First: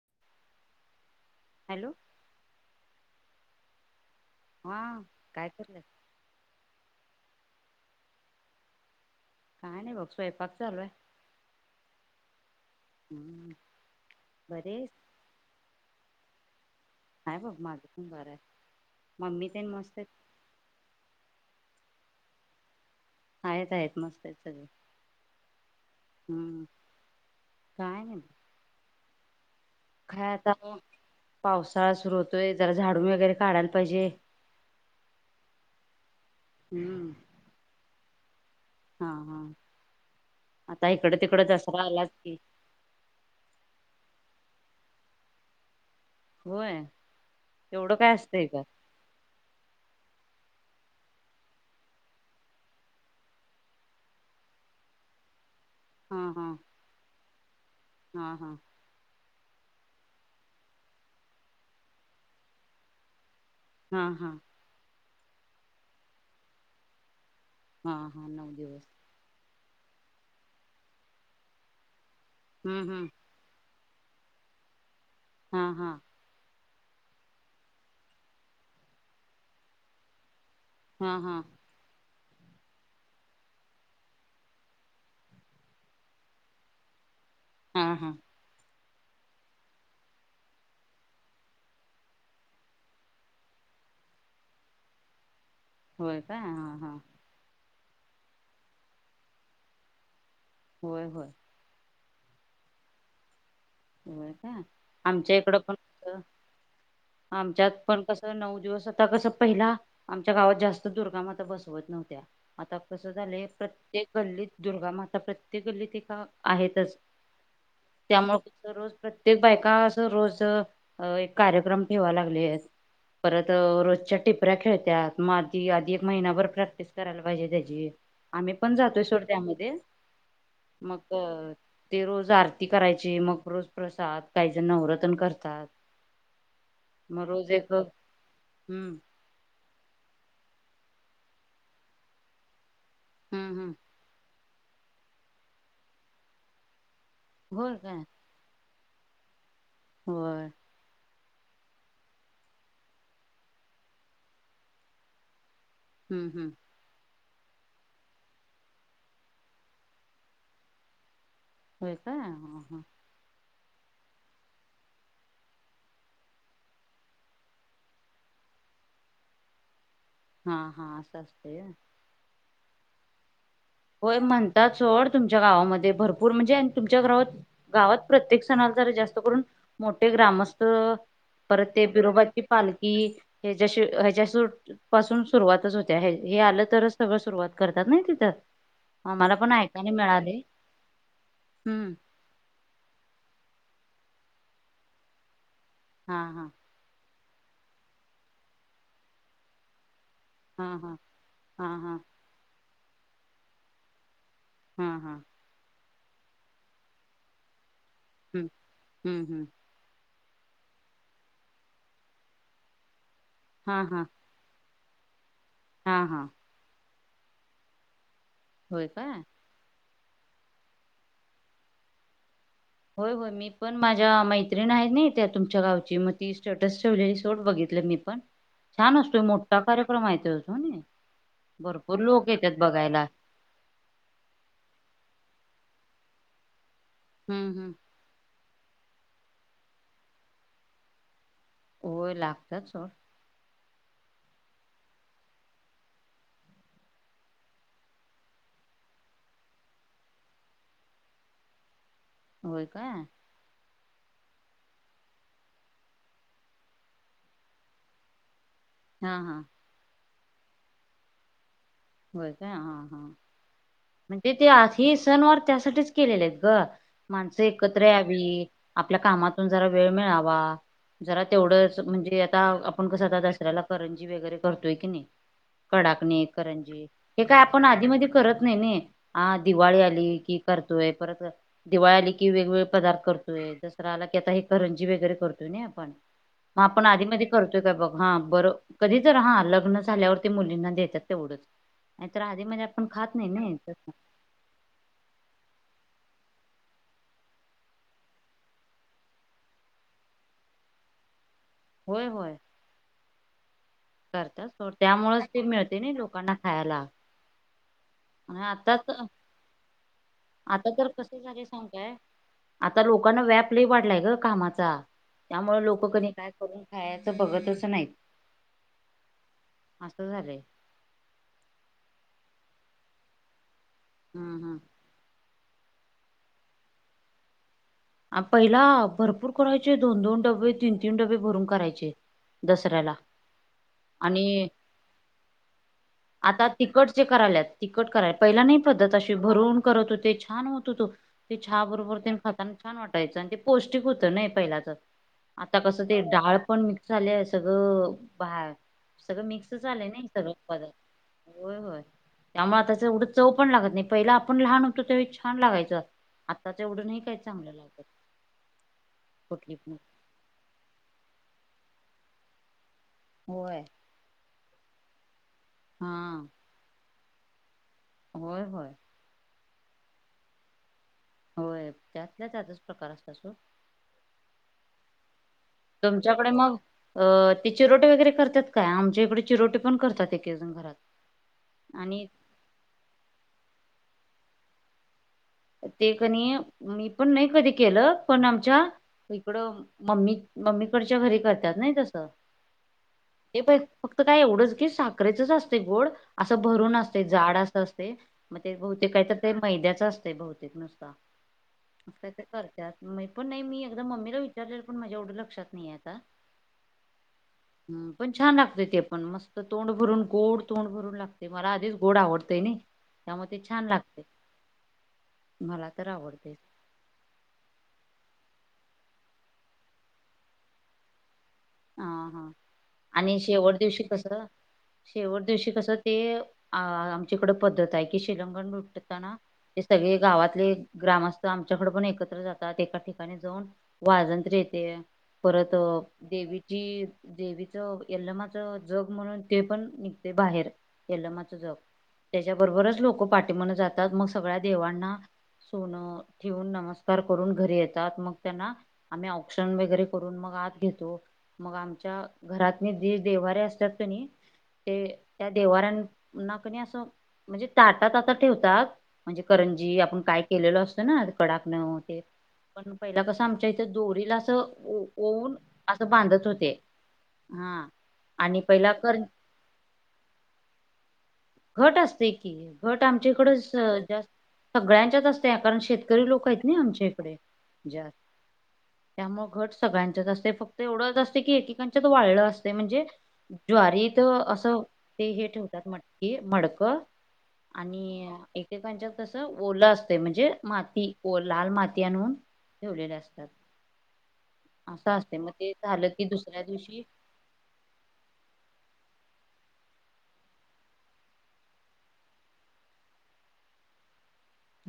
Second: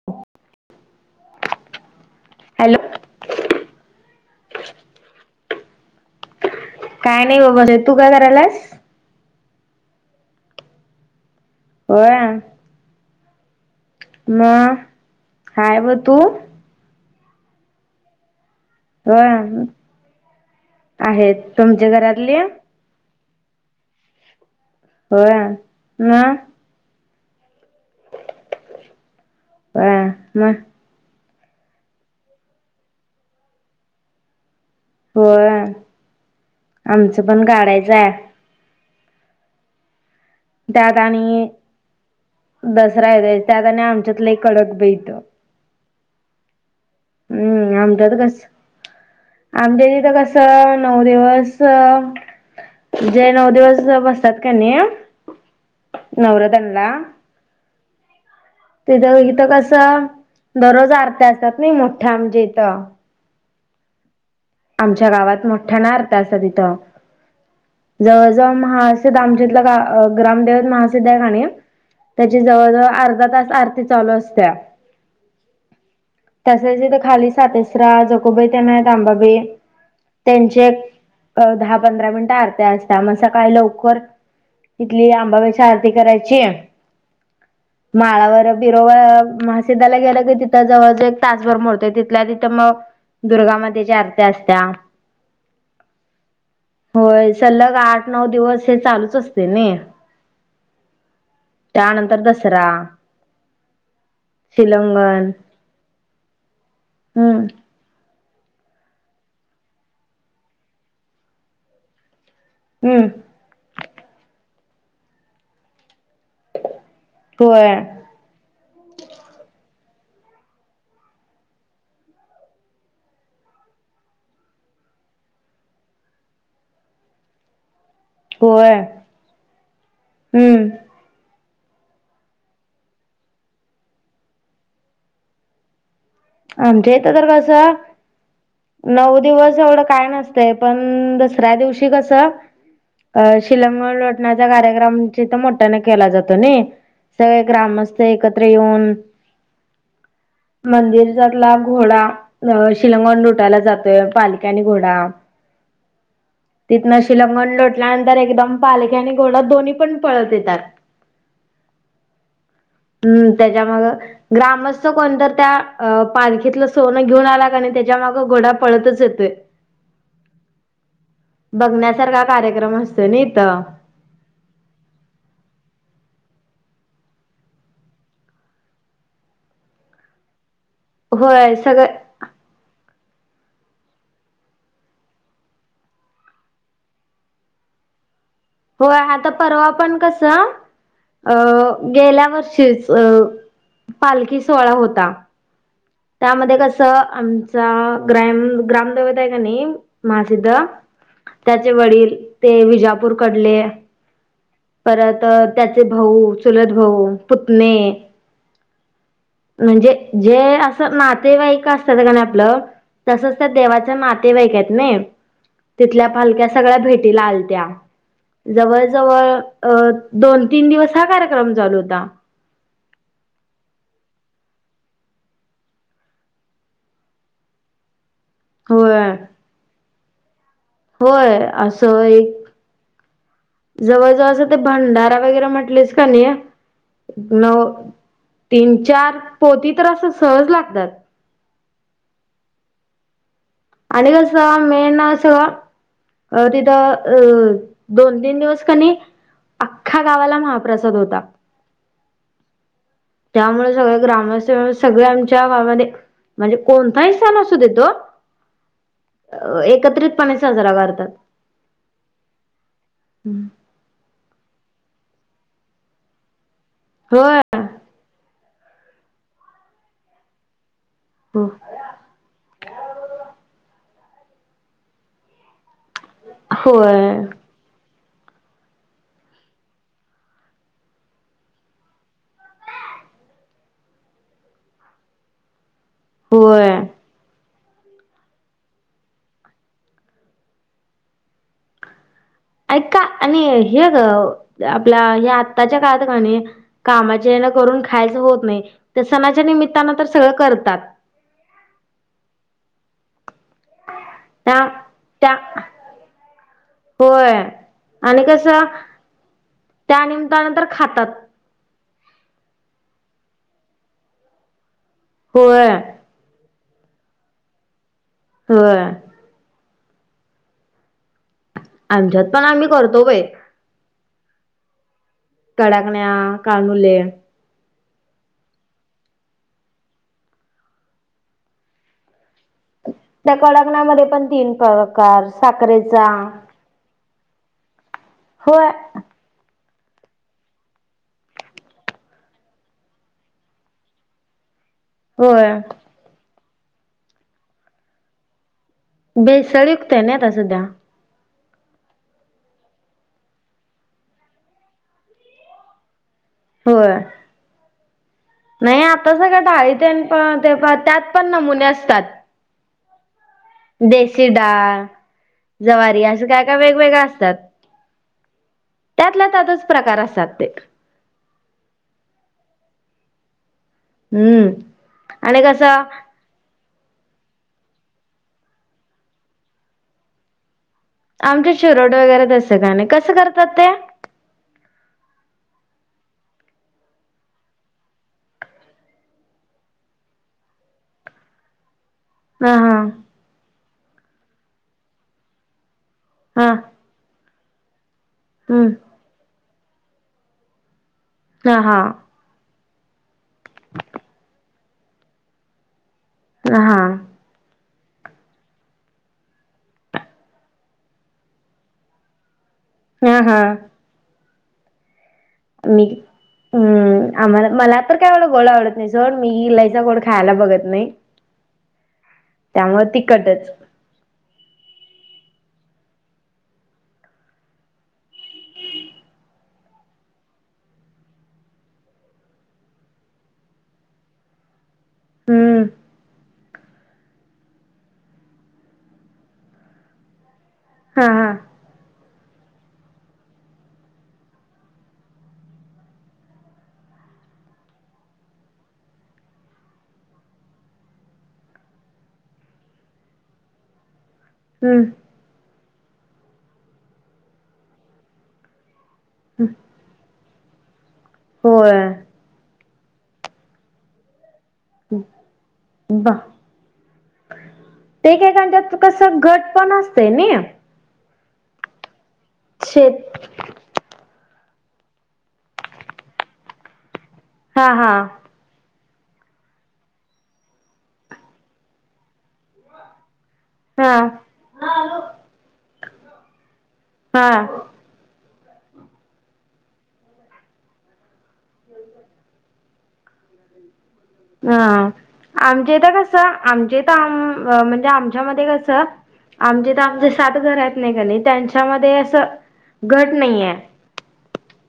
[inaudible] Hello? Hello? हां, काय करताय? काय नाही बाबा रें, तू काय करायलास? काय नाही बघ, स्वयंपाक चालूये.. होय. हम्म. म्या, बरे आहेस? हायव तू? हाय बघ माझ, मी बरा य. होय, आहेत, तुमच्या घरातले? आहेत- आहेत, मस्त यत सगळे. होय, नाय? हम्म काय नही. होय काय आता, म पावसाळा सुरू होतोय, जरा झाडून वगैरे काढायला पाहिजे.. होय, हम्म आमचं पण काडायचाय. हा हा. आता त्यात इकडे तिकडे आणि दसरा आलाच की दसरा येतय त्यात आणि आमच्यात लय कडक बाई. होय एवढं काय असतंय ग? आमच्याइथे कसं नऊ दिवस. जे नऊ दिवस बसतात कने हा हा नवरातनला हा हा. तिथं व इथं कसं दररोज आरत्या असतात नाय मोठ्या आमच्या इथं. हा हा. आमच्या गावात मोठ्या न आरत्या असतात इथ हा हा जवळ नऊ जवळ महा दिवस आमच्या इथल गा ग्रामदेव माहासिद्ध हाय कणे त्याची हम्म जवळजवळ हम्म अर्धा तास आरती चालू असत्या हा हा. तसेच तिथं खाली सातेसरा जकोबाई त्यानी हायत अंबाबाई. हा हा दहा पंधरा मिनिटं आरती अस त्यामुळे सकाळी लवकर उठली की अंबाबाई ची आरती करायची. हा हा माळावर. बिरो महासीदाला गेलं की तिथ जवळजवळ एक तासभर मोडतोय तिथल्या तिथं मग दुर्गा मातेची आरती असते होय का हा हा होय सलग आठ. नऊ दिवस हे चालूच असतय नाय. होय होय. त्यानंतर दसरा. होय काय शिलंगण आमच्या इकडं पण होत हम्म आमच्यात. पण कसं नऊ दिवस आता कसं पहिला आमच्या गावात जास्त दुर्गामाता बसवत नव्हत्या. आता हम्म कसं झालंय प्रत्येक गल्लीत दुर्गा माता प्रत्येक गल्लीत एक आहेच. होय. त्यामुळे रोज एक प्रत्येक बायका असं रोज एक अ कार्यक्रम ठेवा लागलेत. परत रोजच्या टिपऱ्या खेळत्यात मग आधी आधी एक महिनाभर प्रॅक्टिस करायला पाहिजे त्याची. आम्ही पण होय जातोय सोड त्या्मध्ये हम्म मग. ते रोज आरती करायचे मग ररोज प्रसाद काही जण नवरत्न करतात. आमच्या येत तर मग रोज एक कसं हम्म नऊ. दिवस एवढं काय नसतय पण दसऱ्या दिवशी कसं अ हम्म हम्म शिलांग लोटण्याचा कार्यक्रम मोठ्याने केला जातो ना. सगळे होय काय ग्रामस्थ एकत्र येऊन. होय. मंदिर. ला घोडा शिलंगन लुटायला जातोय पालकी आणि घोडा. हम्म हम्. तिथन शिलंगन लोटल्यानंतर एकदम पालखी आणि घोडा दोन्ही पण पळत येतात. य [unintelligible] होय का हाहा. हम्म त्याच्यामुळे मग ग्रामस्थ कोणत त्या? अ पालखीतलं सोनं घेऊन आला आणि त्याच्यामागं घोडा पळतच येतोय. हा हा असं असते बघण्यासारखा कार्यक्रम असतो ना इथं. होय म्हणतात सोड तुमच्या गावामध्ये भरपूर म्हणजे तुमच्या गावात. गावात प्रत्येक सणाला ज जास्त करून मोठे ग्रामस्थ. होय परत ते सगळं बिरोबाची पालखी ह्याच्याशी ह्याच्या पासून सुरुवातच होत्या. हे आलं तरच सगळं सुरुवात करतात नाही तिथ. होय. आता परवा पण कसा अ हम्म गेल्या वर्षीच अ पालखी सोहळा होता. हा हा त्यामध्ये कसं आमचा ग्राम-ग्रामदवता आहे का नाही, महासिद्ध. हा हा हा त्याचे हा वडील ते विजापूर कडले. हा हा परत त्याचे भाऊ, चलत भाऊ, पुतने हमं हम् हमं. म्हणजे जे असं नातेवाईक असतात आपलं तसच त्या हा देवाच्या हा नाते नातेवाईक आहेत नाही. हा तिथल्या हा पालक्या सगळ्या भेटीला आलत्या. जवळ होय काय जवळ अ दोन तीन दिवस हा कार्यक्रम चालू होता. होय होय मी पण माझ्या मैत्रिण आहेत ना, त्या तुमच्या गावची मग ती स्टेटस ठेवलेली सोट बघितल मी. पण छान होय असतोय मोठा कार्यक्रम आहे त्यो. हो नाई. होय भरपूर लोक येत्यात बघायला. जवळजवळ असं ते भंडारा वगैरे म्हणटलीस का नाही, हम्म नऊ हम्म तीन चार पोती तर असं सहज लागतात. होय लागतात सोड. आणि कस मेन अस अ तिथं अ दोन तीन दिवस कनी अख्खा गावाला महाप्रसाद होता. होय काय. त्यामुळे सगळ ग्रामस्थ सगळ आमच्या गावामध्ये म्हणजे कोणताही सण असू दे तो, हा हा एकत्रितपणे साजरा करतात. होय काय. हा हा. म्हणजे ते हे सणवार त्यासाठीच केलेले आहेत ग. होय माणसं एकत्र यावी, आपल्या कामातून जरा वेळ मिळावा, जरा तेवढंच म्हणजे आता आपण कसं आता दसऱ्याला करंजी वगैरे करतोय कणी, कडाकणी करंजी. होय हे काय आपण आधी मधी करत नाही नाई. आ दिवाळी आली कि करतोय. परत दिवाळी आली कि वेगवेगळे पदार्थ करतोय. दसरा आला की आता हे करंजी वगैरे करतोय नाई आपण. मग होय आपण आधी मधी करतोय काय बघ. हा. बर कधी तर हा. लग्न झाल्यावरती मुलींना देतात तेवढंच. नाही तर आधी मधी आप ऐका आणि हे ग आपल्या या आत्ताच्या काळात कणी कामाच्या हेन करून खायचं होत नाही, तर सणाच्या निमित्तानं तर सगळं करतात. होय होय. करत्यात त्या सोड. त्यामुळेच त्या ते मिळते नाई ते लोकांना खायला. होय. आणि आता तर त्या निमित्तानं आता तर कस खातात झालय सांगु काय? आता लोकांना व्याप लई वाढलाय गं कामाचा. त्यामुळे होय लोक कणी काय करून खायचं बघतच नाही. होय. असं झालंय. आमच्यात पण आम्ही करतो बाई. हा हा. कडाकण्या, कानुले. पहिला भरपूर करायचे, दोन दोन डबे तीन तीन डबे भरून करायचे. दसऱ्याला. त्या कडकणामध्ये पण आणि तीन प्रकार साखरेचा आता तिकटचे करायल्यात. तिकट कराय पहिला नाही होय पद्धत अशी भरून करत होते छान होत होत ते चहा बरोबर ते खाताना छान वाटायचं आण ते पौष्टिक होत नाही पहिलाच होय आता कस ते डाळ पण मिक्स झालिये सगळं बाहेर सगळं मिक्स भेसळ झालंय युक्तय नाही नाई आता सगळं सध्या. त्यामुळं आताच एवढं चव पण लागत नाही पहिला आपण लहान होतो त्यावेळी छान लागायचं आत्ताच एवढं होय नाही काही चांगलं. नाही आता सगळं कुठली पण डाळीतेन पण ते प त्यात पण नमुने असतात. होय. देशी डाळ हा जवारी असं काय काय वेगवेगळ असतात. होय होय. त्यातला त्यातच प्रकार असतात ते. होय त्यातल्या त्यातच प्रकार असतात सोड. हम्म आणि कसं तुझ्याकडे मग अ ते चिरोटे वगैरे करत्यात काय आमच्या इकडे चिरोटे पण करत्यात एकेकजण घरात. आमच्यात चिरोटे आणि वगैरे तसं काय नाही कसं करतात ते? ते कणी मी पण नाही कधी केलं पण आमच्या इकडं मम्मी मम्मीकडच्या घरी करत्यात नाही तसं. हा हा. हे प फक्त काय एवढंच की साखरेचच असतय गोड असं हा भरून असतय जाड असं अस तय मग ते हम्म बहुतेक काय तर ते मैद्याच असतय बहुतेक नुसता. हा हा करत्यात मी पण नाही मी एकदा मम्मीला विचारलेल पण माझ्या एवढं लक्षात नाहीेये आता. अ हां. हम पण छान लागतय ते पण मस्त तोंड भरून गोड तोंड भरून लागतय मला आधीच गोड आवडतय नाही. हा त्यामुळे हा ते छान लागतय. मला मी तर आवडतय. हम्म आम्हाला मला तर काय एवढं गोड आवडत नाही सोड मी लईचा गोड खायला बघत नाही. हा हा त्यामुळे आणि तिखटच शेवट दिवशी कस शेवट दिवशी कसं ते अ आमच्याकड पद्धत आहे की शिलंगण लूटताना हे सगळे गावातले ग्रामस्थ आमच्याकड पण एकत्र जातात एका ठिकाणी जाऊन वाजंत्री येते परत हम्म देवी जी देवीचं यल्लमाचं जग म्हणून ते पण निघतय बाहेर. हा हा यलम्माच जग त्याच्याबरोबरच लोक पाठीमागन जातात मग सगळ्या देवांना सोनं ठेवून नमस्कार करून घरी येतात मग त्यांना आम्ही औक्षण वगैरे करून मग आत घेतो. मग आमच्या घरातनी जे देवारे असत्यात क नाई हम्म ते त्या देवाऱ्यांना कणी असं म्हणजे ताटात अस ठेवतात. म्हणजे हम्म. करंजी आपण काय केलेलो असतो ना कडाकनं म होय ते पण पहिला कसं आमच्या इथ दोरीला असं ओ ओऊन असं ब बांधत होते हा ते काय आणि पहिला त्यात कर कसं घट पण असते ना घट असतय की घट शेत आमच्याइकडच जास्त सगळ्यांच्याच असतय, कारण शेतकरी लोक आहेत नई आमच्याइकडे हा हा जास्त. त्यामुळे घट सगळ्यांच्याच असतय, फक्त एवढंच असतय की, एकेकांच्यात वाळ असतय, म्हणजे हा ज्वारीत असं ते हे ठेवतात, मटकी, मडकं. हा आणि एक एक एककांच्यात कसं, ओलं असतंय म्हणजे, माती, लाल माती आणून ठेवलेल असत्यात. हम्म! ते आमच्याइथ झालं की कसं, दुसऱ्या आमच्या दिवशी इथ, आम म्हणजे आमच्यामध्ये कसं आमचे तर आमचे सात घर आहेत नाही कणी, त्यांच्यामध्ये असं घट नाही हाय.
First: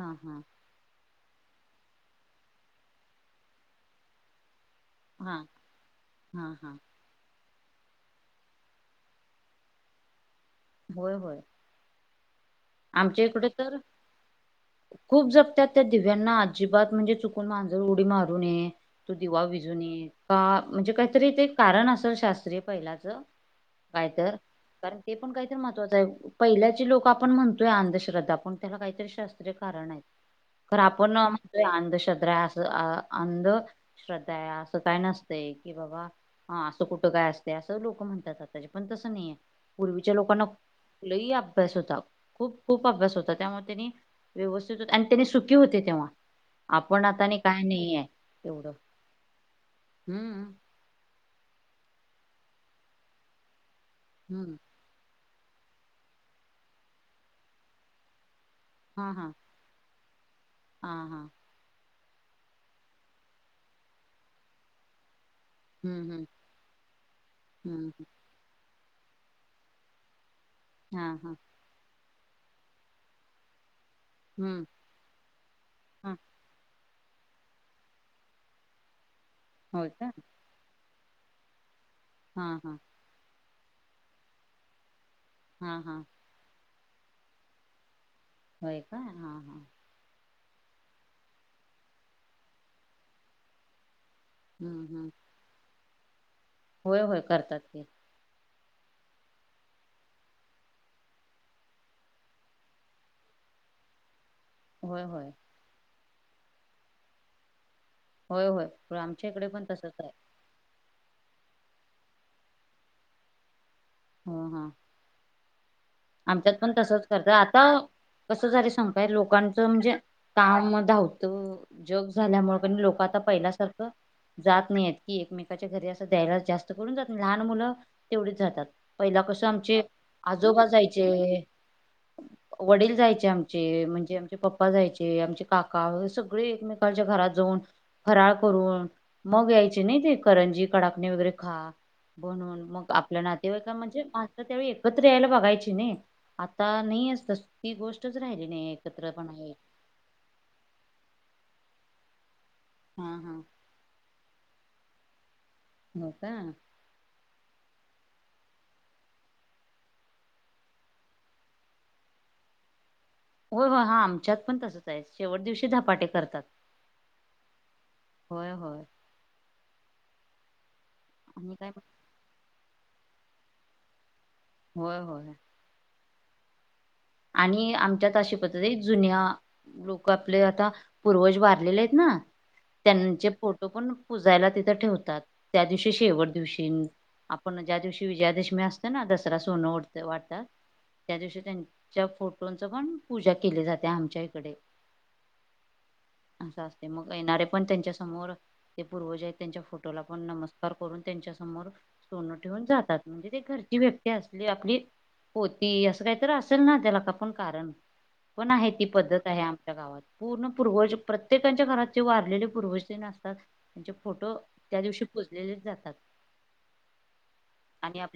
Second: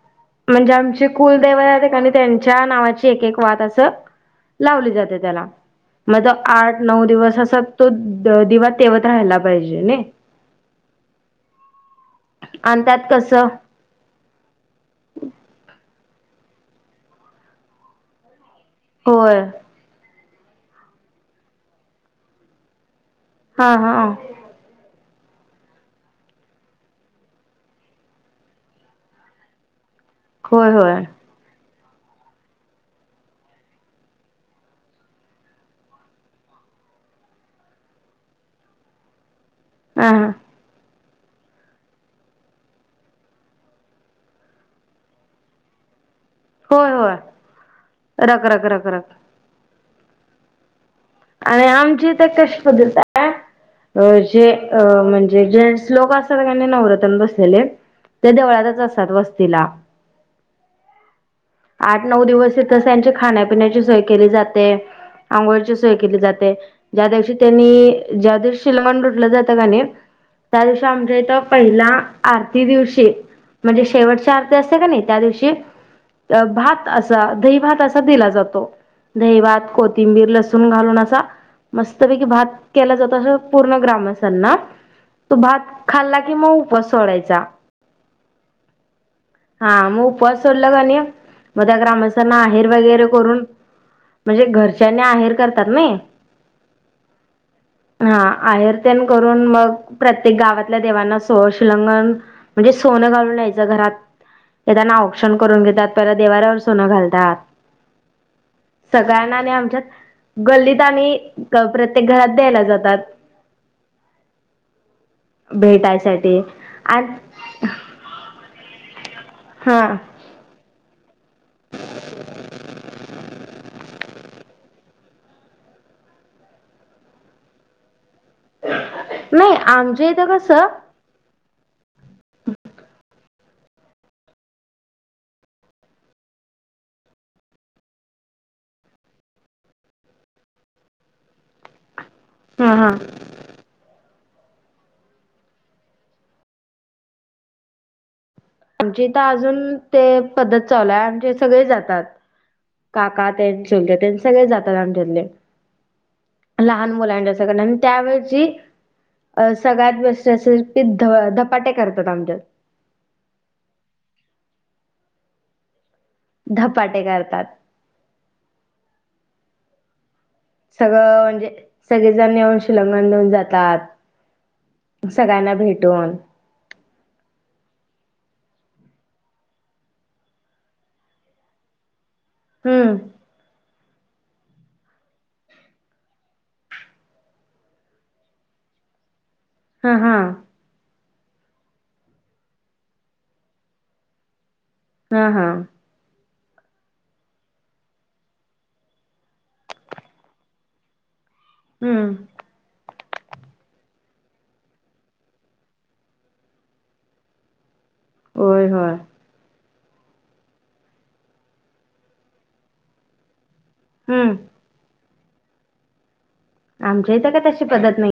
हा हा. म्हणजे आमचे कुलदैवते [unintelligible] त्यांच्या नावाची एक एक वात असं लावली जाते. हा त्याला, म हा हा आठ नऊ दिवस असं तो दिवा तेवत राहायला पाहिजे नइ. होय होय. आणि त्यात कसं आमच्याइकडं तर खूप जगत्याात त्या दिव्यांना, अजिबात म्हणजे चुकून मांजर उडी मारून नये, तो होय दिवा विजू नये, म्हणजे काहीतरी ते कारण असेल शास्त्रीय पहिलाच. हा हा कायतर, कारण ते पण काहीतर महत्त्वाचं आहे, पहिल्याचे लोक आपण म्हणतो अंधश्रद्धा, पण त्याला काहीतरी शास्त्रीय कारण आहेत, होय खर होय आपण अंधश्रद्धा असं, अंधश्रद्धा आहे असं काय नसतय, कि बाबा हा, असं कुठं काय असतय, असं लोक म्हणतात आत्ताची, पण तसं नाहीये. हा पूर्वीच्या हा लोकांना, लई अभ्यास होता. खूप खूप अभ्यास होता, त्यामुळे त्यांनी व्यवस्थित होती आणि त्यानी सुखी होते तेव्हा. होय आपण होय आता नाही काय नई हाय रख रख एवढ, रख रख हम्म! आणि आमचे ते [unintelligible] जे हम्म अ म्हणजे जे श्लोक असातात की नई नवरातन बसलेले, ते देवळात असतात हा हा वस्तीला हा हा. आठ, नऊ, दिवस इथच त्यांची खाण्या-पिण्याची सोय केली जाते, अ सोय हम्म केली हम्म जाते, ज्या दिवशी त्यांनी, हम्म ज्या दिवशी [unintelligible] लुटलं जात की नई त्या दिवशी हा आमच्या इथ हा पहिला, आरती दिवशी, म्हणजे शेवट [unintelligible] हम्म असत्या की नई त्या दिवशी हा. भात असा, दही भात असा दिला जातो, दही, भात, होय का कोथिंबीर, ल घालून असा, मस्तपैकी हा भात हा केला जातो, पूर्ण ग्रामसाना तो भात हा हा खाल्ला कि, मग उपास सोडायचा. होय का हा हा, मग उपवास सोडला क नई मग त्या ग्रामस्थांना आहेर वगैरे करून म्हणजे हम्म घरच्यांनी हम्म आहेर करतात नई होय होय, करतात ते. हा, आहेर तेन करून मग, प्रत्येक गावातल्या देवांना [unintelligible] शीलंगन म्हणजे सोनं घालून न्यायच घरात. येताना होय होय औक्षण करून घेतात, परत देवाऱ्यावर सोनं घालतात. होय होय, पण आमच्या सगळ्यांना इकडे आणि पण तसंच आहे. आमच्यात गल्लीत आणि, प्रत्येक घरात द्यायला जातात. हा हा. भेटायच आमच्यात पण तसंच करत्यात. आता कसं झालंय सांगू काय लोकांचं हा म्हणजे, काम, धावतं जग झाल्यामुळे लोक आता पहिल्यासारखं जात नाही आहेत. की एकमेकाच्या घरी असं द्यायलाच जास्त करून जात नाही. लहान मुलं, तेवढेच जातात. पहिला कसं नाही आमचे आमच्या आजोबा जायचे. ह [inaudible] वडील जायचे आमचे, म्हणजे आमचे पप्पा जायचे. आमचे काका सगळे एकमेकांच्या घरात जाऊन. फराळ करून मग यायचे नाही ते करंजी, कडाकणी वगैरे खा. म्हणून, हा हा मग आपल्या नातेवाईका म्हणजे माणसं त्यावेळी एकत्र यायला बघायची. की नाही आता नाही. अस ती गोष्टच राहिली नाही आमच्या इथं एकत्रपणे अजून ते पद्धत चालू आहे. आज सगळे जातात. हा काका हा तेन चुलते तेन सगळे जातात. आमच्या इकडे हो का. लहान मुलांच्या सगळ आणि त्यावेळेची, अ सगळ्यात बेस्ट रेसिपी ध धपाटे करतात आमच्यात हो हो हा आमच्यात पण तसंच आहे. शेवट दिवशी धपाटे कर धपाटे करतात. होय होय. सगळं म्हणजे आणि काय सगळेजण येऊन शिल्लघन देऊन जातात. होय होय सगळ्यांना भेटून. आणि आमच्यात अशी पद्धत आहे. जुन्या लोक आपले आता पूर्वज वारलेले आहेत ना. हम्म त्यांचे फो टो पण पुजायला तिथं ठेवतात. त्या दिवशी शेवट दिवशी. आपण ज्या दिवशी विजयादशमी असते ना. दसरा सोनं हा उटत हा वाढतात त्या दिवशी त्यां त्या फोटोंच पण पूजा केली जाते. आमच्या इकडे हा हा. असं असते मग येणारे पण त्यांच्या समोर, ते पूर्वज आहेत. त्यांच्या फोटोला पण नमस्कार करून त्यांच्या समोर हम्म सोनं ठेवून जातात. म्हणजे ते घरची व्यक्ती असली आपली पोती असं काहीतर आहे. असल ना त्याला पण कारण पण होय आहे ती होय पद्धत आहे आमच्या गावात पूर्ण पूर्वज प्रत्येकाच्या घरात जे वारलेले पूर्वज तेन असतात. त्यांचे फोटो हम्म त्या दिवशी पुजलेले जातात. आमच्या इथं काय तशी पद्धत आणि नाही. आप